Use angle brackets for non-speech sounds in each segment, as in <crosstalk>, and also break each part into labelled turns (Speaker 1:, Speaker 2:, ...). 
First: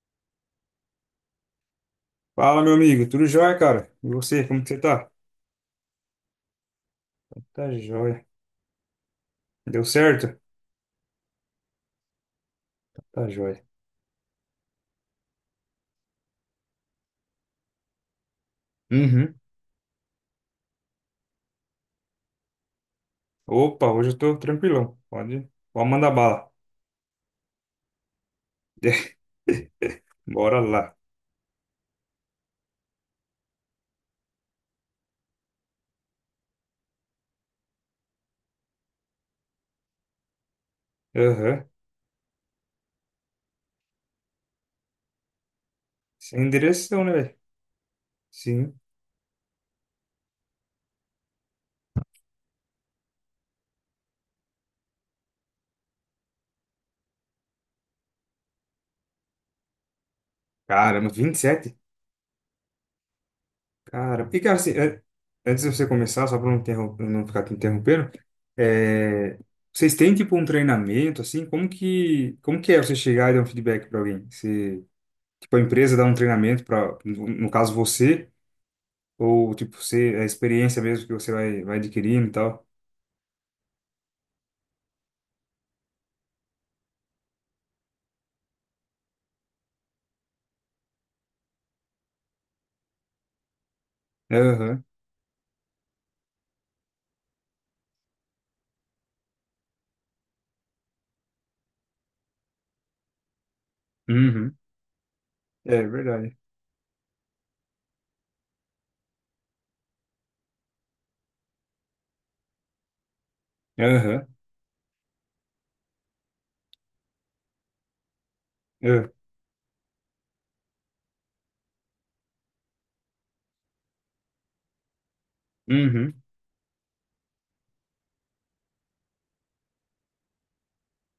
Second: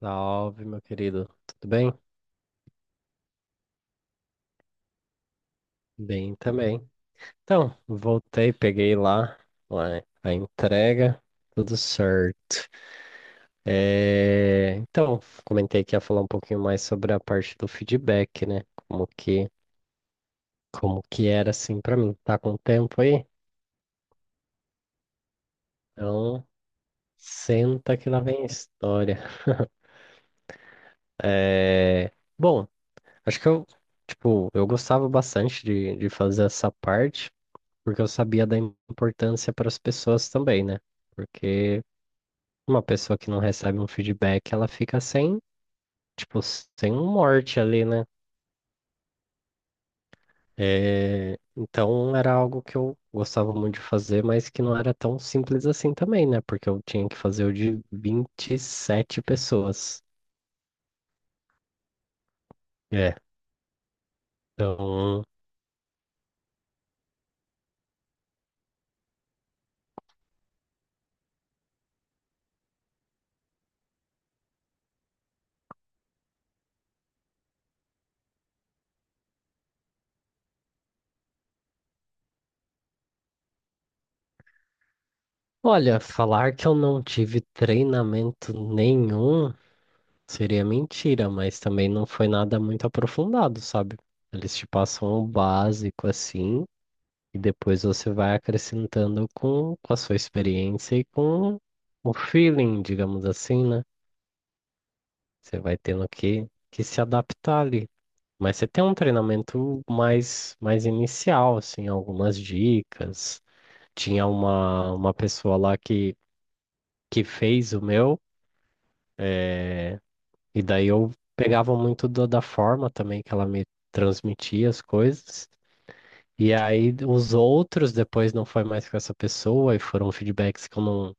Speaker 1: Salve, meu querido. Tudo bem?
Speaker 2: Fala, meu amigo. Tudo jóia, cara? E você, como que você tá?
Speaker 1: Bem também.
Speaker 2: Tá
Speaker 1: Então,
Speaker 2: jóia.
Speaker 1: voltei, peguei lá,
Speaker 2: Deu
Speaker 1: lá a
Speaker 2: certo?
Speaker 1: entrega, tudo certo.
Speaker 2: Tá jóia.
Speaker 1: É, então, comentei que ia falar um pouquinho mais sobre a parte do feedback, né? Como
Speaker 2: Uhum.
Speaker 1: que, como que era assim pra mim. Tá com tempo aí?
Speaker 2: Opa, hoje eu tô tranquilão. Pode mandar
Speaker 1: Então,
Speaker 2: bala.
Speaker 1: senta que lá vem a história. <laughs>
Speaker 2: <laughs> Bora lá.
Speaker 1: É, bom, acho que eu, tipo, eu gostava bastante de fazer essa parte. Porque eu sabia da importância para as pessoas também, né?
Speaker 2: Aham.
Speaker 1: Porque uma pessoa que não recebe um feedback, ela fica sem, tipo,
Speaker 2: Sem
Speaker 1: sem
Speaker 2: direção,
Speaker 1: um
Speaker 2: né, velho?
Speaker 1: norte ali, né?
Speaker 2: Sim.
Speaker 1: É, então era algo que eu gostava muito de fazer, mas que não era tão simples assim também, né? Porque eu tinha que fazer o de 27 pessoas.
Speaker 2: Caramba, 27?
Speaker 1: É,
Speaker 2: Cara, assim,
Speaker 1: então,
Speaker 2: antes de você começar, só pra não, não ficar te interrompendo, é, vocês têm, tipo, um treinamento, assim? Como que é você chegar e dar um feedback pra alguém? Você, tipo, a empresa dá um treinamento pra, no caso, você... Ou, tipo, ser a experiência mesmo que você vai adquirindo e tal.
Speaker 1: olha, falar que eu não tive treinamento nenhum. Seria mentira, mas também não foi nada muito aprofundado, sabe? Eles te
Speaker 2: Aham.
Speaker 1: passam o básico assim, e depois você vai acrescentando com a sua experiência e com o feeling, digamos assim, né?
Speaker 2: Uhum.
Speaker 1: Você vai
Speaker 2: É
Speaker 1: tendo
Speaker 2: verdade.
Speaker 1: que se adaptar ali. Mas você tem um treinamento mais inicial, assim, algumas dicas.
Speaker 2: Aham.
Speaker 1: Tinha uma pessoa lá que fez o meu.
Speaker 2: Ah.
Speaker 1: E daí eu pegava muito da forma também que ela me transmitia as coisas.
Speaker 2: Uhum.
Speaker 1: E aí os outros depois não foi mais com essa pessoa e foram feedbacks que eu não,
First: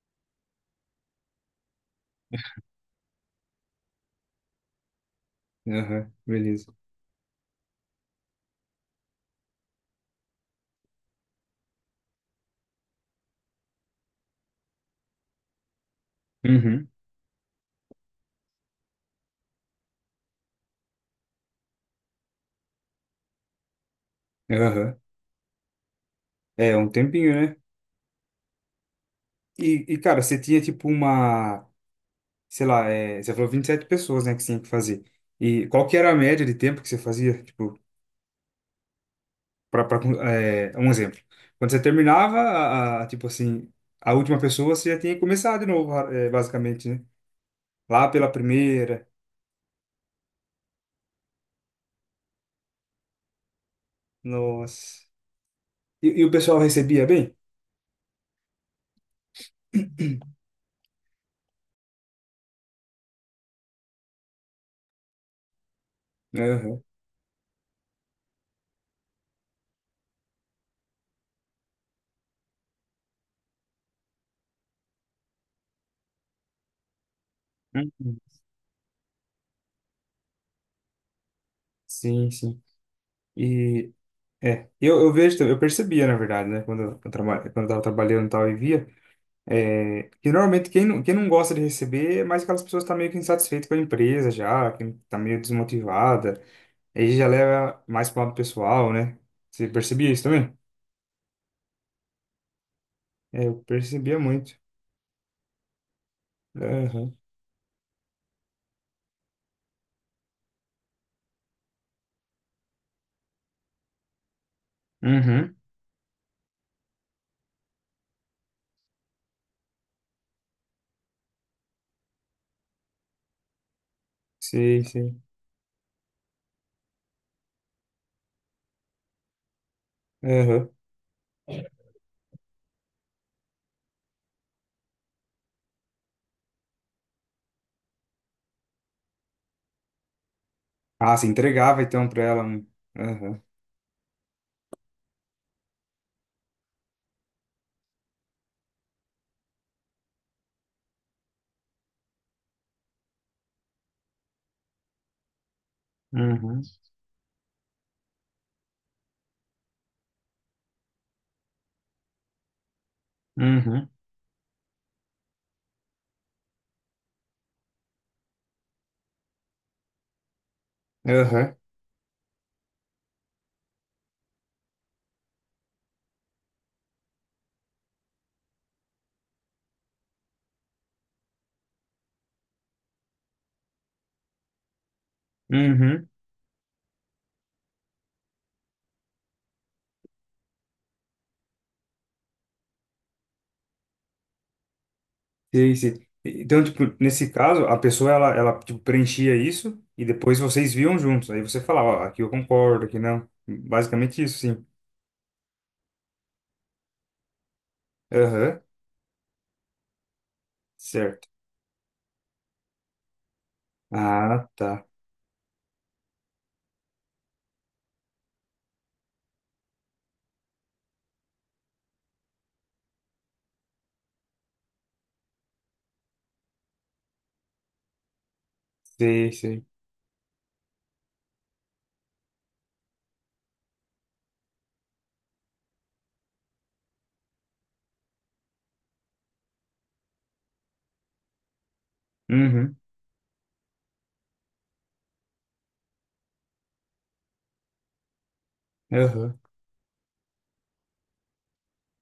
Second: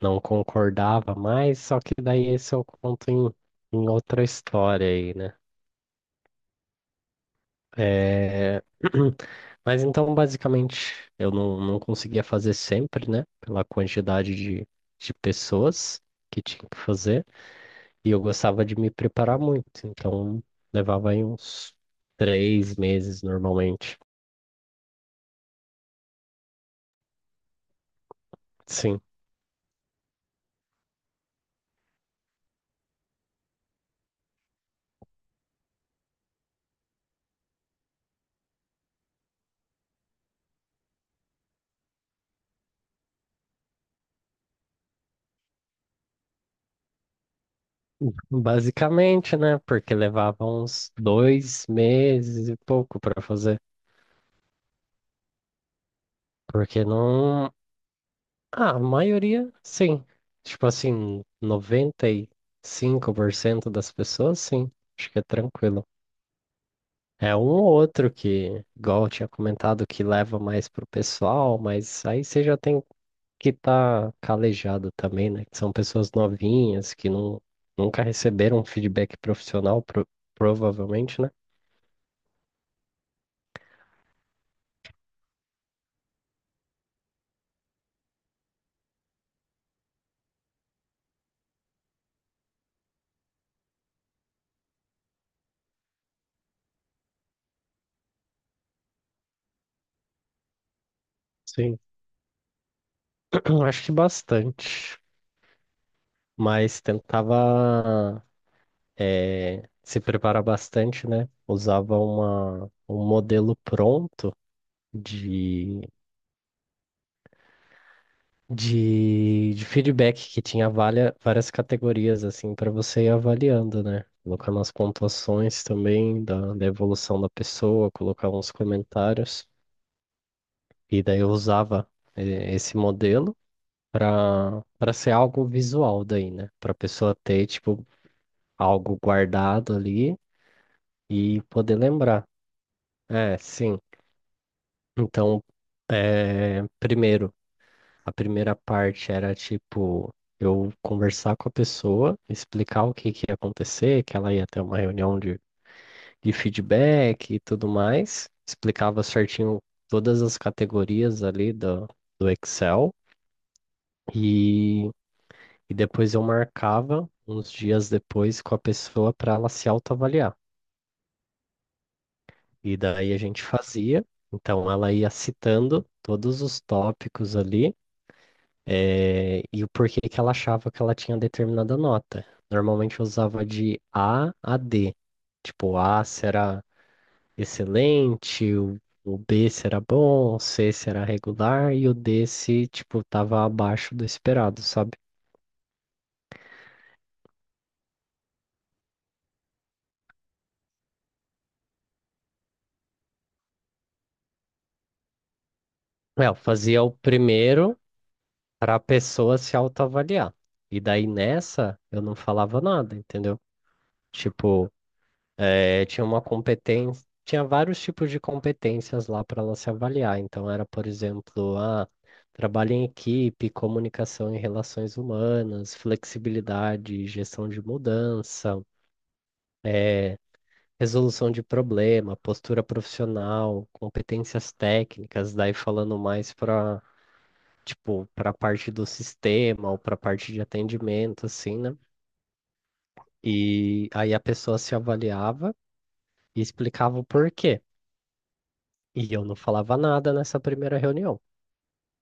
Speaker 1: não concordava mais. Só que daí esse eu conto em outra história aí, né?
Speaker 2: Aham. Beleza.
Speaker 1: É, <clears throat> mas então, basicamente, eu não conseguia fazer sempre, né? Pela quantidade de pessoas que tinha que
Speaker 2: Uhum.
Speaker 1: fazer. E eu gostava de me preparar muito, então levava aí uns 3 meses normalmente.
Speaker 2: Aham. É, um tempinho, né?
Speaker 1: Sim,
Speaker 2: Cara, você tinha, tipo, uma... Sei lá, é, você falou 27 pessoas, né, que você tinha que fazer. E qual que era a média de tempo que você fazia? Tipo, pra, é, um exemplo. Quando você terminava, tipo assim, a última pessoa, você já tinha que começar de novo, é, basicamente, né? Lá pela primeira.
Speaker 1: basicamente, né? Porque levava uns 2 meses e pouco para fazer.
Speaker 2: Nossa. E o pessoal
Speaker 1: Porque
Speaker 2: recebia bem?
Speaker 1: não. Ah, a maioria, sim. Tipo assim, 95% das pessoas, sim. Acho que é tranquilo.
Speaker 2: Aham.
Speaker 1: É um ou outro que, igual eu tinha comentado, que leva mais pro pessoal, mas aí você já tem que tá calejado também, né? Que são pessoas novinhas que não, nunca
Speaker 2: Uhum.
Speaker 1: receberam feedback profissional, provavelmente, né?
Speaker 2: Sim, sim. E é, eu vejo, também- eu percebia, na verdade, né, quando eu, traba, quando eu tava trabalhando e tal e via, é, que normalmente quem não gosta de receber é mais aquelas pessoas que estão meio que insatisfeitas com a empresa já, que tá meio desmotivada, aí já leva mais pro lado pessoal, né? Você percebia isso também?
Speaker 1: Sim.
Speaker 2: É, eu
Speaker 1: <clears throat> Acho que
Speaker 2: percebia muito.
Speaker 1: bastante, mas
Speaker 2: Aham.
Speaker 1: tentava se preparar bastante, né? Usava um modelo pronto
Speaker 2: Uhum.
Speaker 1: de de feedback que tinha várias categorias assim para você ir avaliando, né? Colocar nas
Speaker 2: Sim, sim.
Speaker 1: pontuações também da evolução da pessoa, colocar uns comentários.
Speaker 2: Aham.
Speaker 1: E daí eu usava esse modelo para ser algo visual daí, né? Para a pessoa ter tipo algo guardado ali
Speaker 2: Ah, se
Speaker 1: e poder
Speaker 2: entregava então pra
Speaker 1: lembrar.
Speaker 2: ela. Um.
Speaker 1: É,
Speaker 2: Aham.
Speaker 1: sim. Então, eh, primeiro a primeira parte era tipo eu conversar com a pessoa, explicar o que que ia acontecer, que ela ia ter uma reunião de
Speaker 2: Uhum.
Speaker 1: feedback e tudo mais. Explicava certinho todas as categorias ali do Excel
Speaker 2: Uhum.
Speaker 1: e, e depois eu marcava uns dias depois com a pessoa para ela se autoavaliar.
Speaker 2: Aham.
Speaker 1: E daí a gente fazia, então ela ia citando todos os tópicos ali, e o porquê que ela achava que ela tinha determinada nota. Normalmente eu usava de A a D. Tipo, A
Speaker 2: Uhum,
Speaker 1: será excelente, o B será bom, o C será regular e o D se, tipo, tava abaixo do esperado, sabe?
Speaker 2: sei, sei. Então, tipo, nesse caso, a pessoa, tipo, preenchia isso e depois vocês viam juntos. Aí você falava, ó, aqui eu concordo, aqui não. Basicamente isso, sim.
Speaker 1: É, eu fazia o primeiro
Speaker 2: Aham,
Speaker 1: para a pessoa se autoavaliar. E daí
Speaker 2: certo.
Speaker 1: nessa eu não falava nada, entendeu?
Speaker 2: Ah,
Speaker 1: Tipo,
Speaker 2: tá.
Speaker 1: É, tinha uma competência, tinha vários tipos de competências lá para ela se avaliar. Então, era, por exemplo, a trabalho em equipe, comunicação e relações humanas, flexibilidade, gestão de mudança,
Speaker 2: Sei, sei.
Speaker 1: é, resolução de problema, postura profissional, competências técnicas, daí falando mais para, tipo, para a parte do sistema ou para a parte de atendimento, assim, né?
Speaker 2: Uhum,
Speaker 1: E aí a pessoa se avaliava e explicava o porquê. E eu não
Speaker 2: aham,
Speaker 1: falava nada nessa primeira reunião,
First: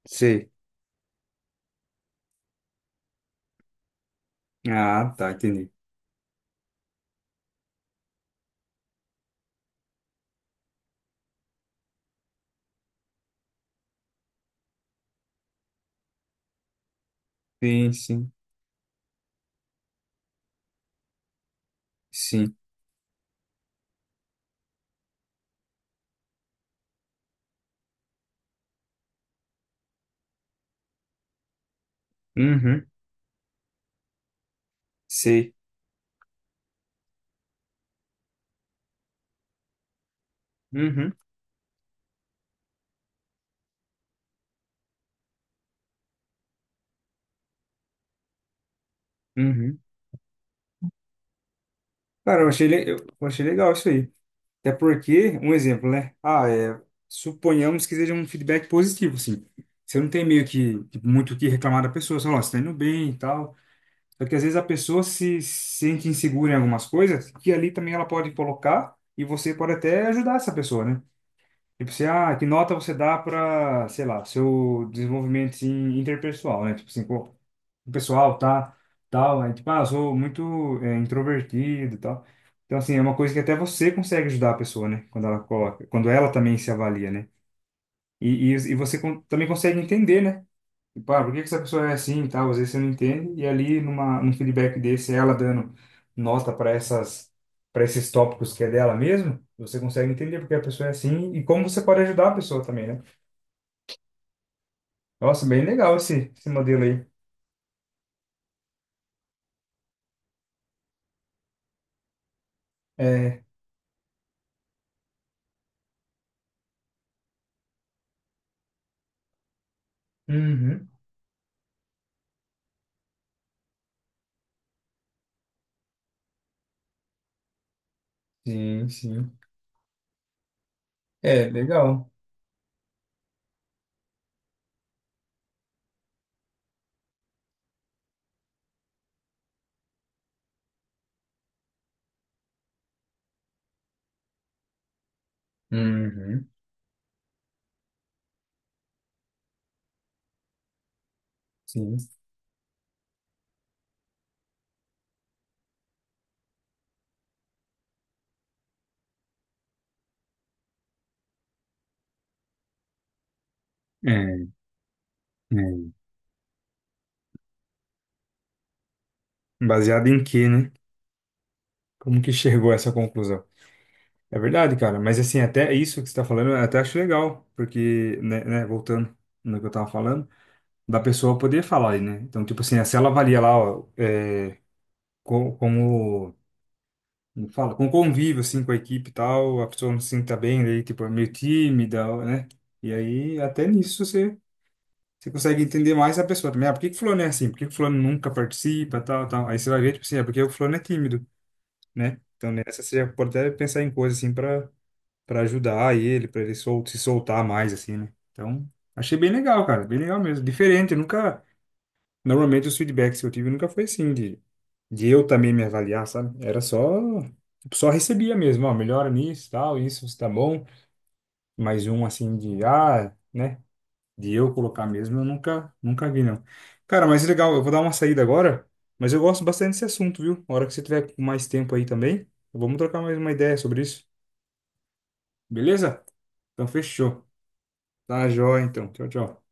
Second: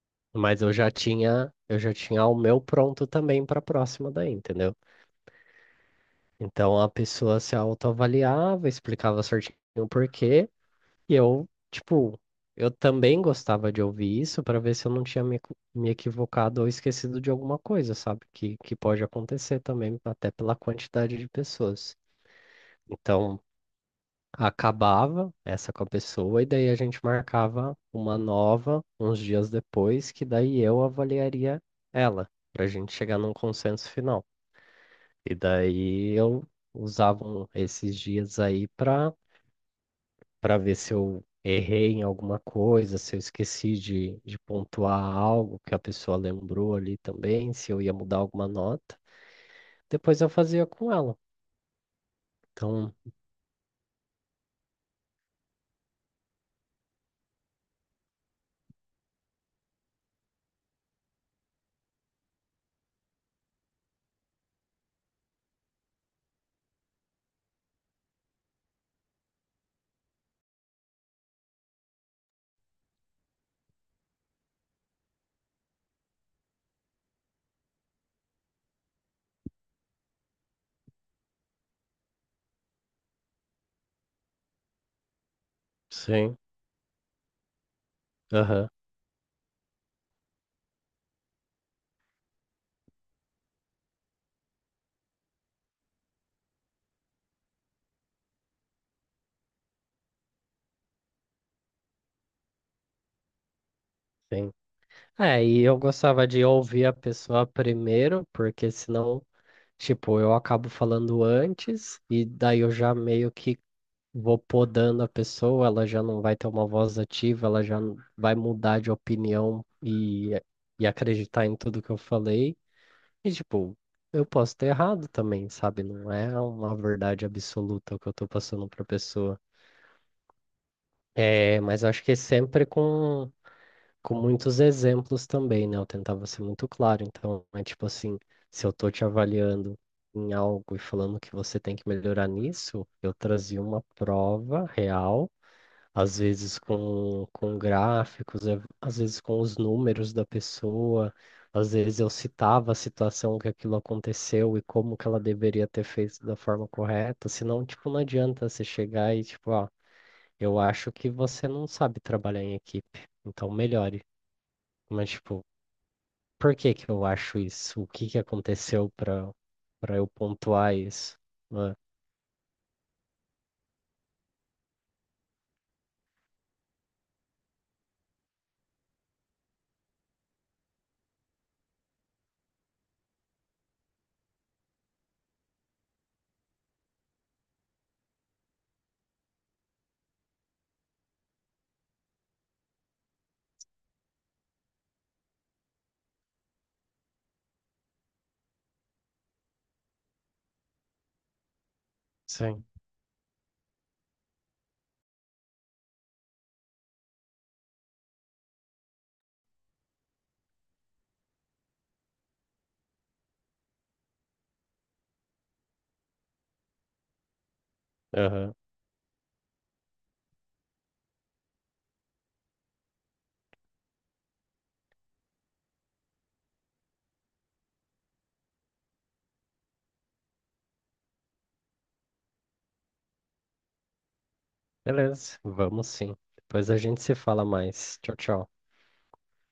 Speaker 2: sei.
Speaker 1: mas eu já tinha o meu pronto também para a próxima daí, entendeu?
Speaker 2: Ah, tá, entendi.
Speaker 1: Então a pessoa se autoavaliava, explicava certinho o porquê, e eu, tipo, eu também gostava de ouvir isso para ver se eu não tinha me equivocado ou esquecido de alguma
Speaker 2: Sim,
Speaker 1: coisa, sabe?
Speaker 2: sim,
Speaker 1: Que pode acontecer também, até pela quantidade de pessoas.
Speaker 2: sim.
Speaker 1: Então, acabava essa com a pessoa e daí a gente marcava uma nova uns dias depois, que daí eu avaliaria ela, para a
Speaker 2: Uhum,
Speaker 1: gente chegar num consenso final. E
Speaker 2: sei.
Speaker 1: daí eu usava esses dias aí para ver se
Speaker 2: Uhum,
Speaker 1: eu errei em alguma coisa, se eu esqueci de pontuar algo que a pessoa lembrou ali também, se eu ia mudar alguma nota.
Speaker 2: uhum.
Speaker 1: Depois eu fazia com ela.
Speaker 2: Cara,
Speaker 1: Então,
Speaker 2: eu achei legal isso aí. Até porque, um exemplo, né? Ah, é, suponhamos que seja um feedback positivo, assim. Você não tem meio que tipo, muito o que reclamar da pessoa, você fala, "Ó, você tá indo bem e tal." Só que às vezes a pessoa se sente insegura em algumas coisas, que ali também ela pode colocar e você pode até ajudar essa pessoa, né? Tipo, você, ah, que nota você dá para, sei lá, seu desenvolvimento assim, interpessoal, né? Tipo assim, pô, o pessoal tá, tal, aí tipo, ah, eu sou muito é, introvertido e tal. Então, assim, é uma coisa que até você consegue ajudar a pessoa, né? Quando ela coloca, quando ela
Speaker 1: sim,
Speaker 2: também se avalia, né? E, e,
Speaker 1: aham,
Speaker 2: e você também consegue entender, né? Tipo, ah, por que que essa pessoa é assim e tal? Às vezes você não entende, e ali num feedback desse, ela dando nota para essas, para esses tópicos que é dela mesmo, você consegue entender porque a pessoa é assim e como você pode ajudar a pessoa também, né?
Speaker 1: sim. É,
Speaker 2: Nossa,
Speaker 1: e
Speaker 2: bem
Speaker 1: eu
Speaker 2: legal
Speaker 1: gostava de
Speaker 2: esse modelo
Speaker 1: ouvir a
Speaker 2: aí.
Speaker 1: pessoa primeiro, porque senão, tipo, eu acabo falando antes e daí eu já meio
Speaker 2: É,
Speaker 1: que vou podando a pessoa, ela já não vai ter uma voz ativa, ela já vai mudar de opinião e
Speaker 2: uhum,
Speaker 1: acreditar em tudo que eu falei. E, tipo, eu posso ter errado também, sabe? Não é uma verdade absoluta o que eu tô passando pra
Speaker 2: sim, sim.
Speaker 1: pessoa.
Speaker 2: É,
Speaker 1: É, mas eu acho
Speaker 2: legal.
Speaker 1: que sempre com muitos exemplos também, né? Eu tentava ser muito claro. Então, é tipo assim, se eu tô te avaliando em algo e falando que você tem que melhorar nisso, eu trazia uma prova real, às
Speaker 2: Uhum,
Speaker 1: vezes com gráficos, às vezes com os números da pessoa, às
Speaker 2: sim.
Speaker 1: vezes eu citava a situação que aquilo aconteceu e como que ela deveria ter feito da forma correta, senão, tipo, não adianta você chegar e, tipo, ó, eu acho que você não sabe trabalhar em equipe, então melhore.
Speaker 2: É,
Speaker 1: Mas, tipo,
Speaker 2: é.
Speaker 1: por que que eu acho isso? O que que aconteceu pra eu
Speaker 2: Baseado em quê, né?
Speaker 1: pontuar isso? Ah,
Speaker 2: Como que chegou a essa conclusão? É verdade, cara, mas assim, até isso que você tá falando, eu até acho legal, porque, né, voltando no que eu tava falando, da pessoa poder falar aí, né? Então, tipo assim, se ela avalia lá, ó, é, co- como, como fala, com convívio, assim, com a equipe e tal, a pessoa não se sinta bem, daí, tipo, é meio tímida, né? E aí, até nisso, você consegue entender mais a pessoa também. Ah, por que que o fulano é assim? Por que que o fulano nunca participa, tal, tal? Aí você vai ver, tipo assim, é porque o fulano é tímido, né? Então
Speaker 1: sim.
Speaker 2: nessa você já pode até pensar em coisas assim pra para ajudar ele, pra ele sol se soltar mais, assim, né? Então, achei bem legal, cara. Bem legal mesmo. Diferente, eu nunca... Normalmente os feedbacks que eu tive nunca foi assim, de eu também me avaliar, sabe? Era só... tipo, só recebia
Speaker 1: Aham.
Speaker 2: mesmo, ó, melhora nisso, tal, isso, você tá bom. Mais um, assim, de, ah... né? De eu colocar mesmo, eu nunca vi, não. Cara, mas legal, eu vou dar uma saída agora, mas eu gosto bastante desse assunto, viu? A hora que você tiver com mais tempo aí também, vamos trocar mais uma ideia sobre isso,
Speaker 1: Beleza, vamos
Speaker 2: beleza?
Speaker 1: sim.
Speaker 2: Então,
Speaker 1: Depois a gente se
Speaker 2: fechou.
Speaker 1: fala mais. Tchau,
Speaker 2: Tá,
Speaker 1: tchau.
Speaker 2: joia, então. Tchau, tchau.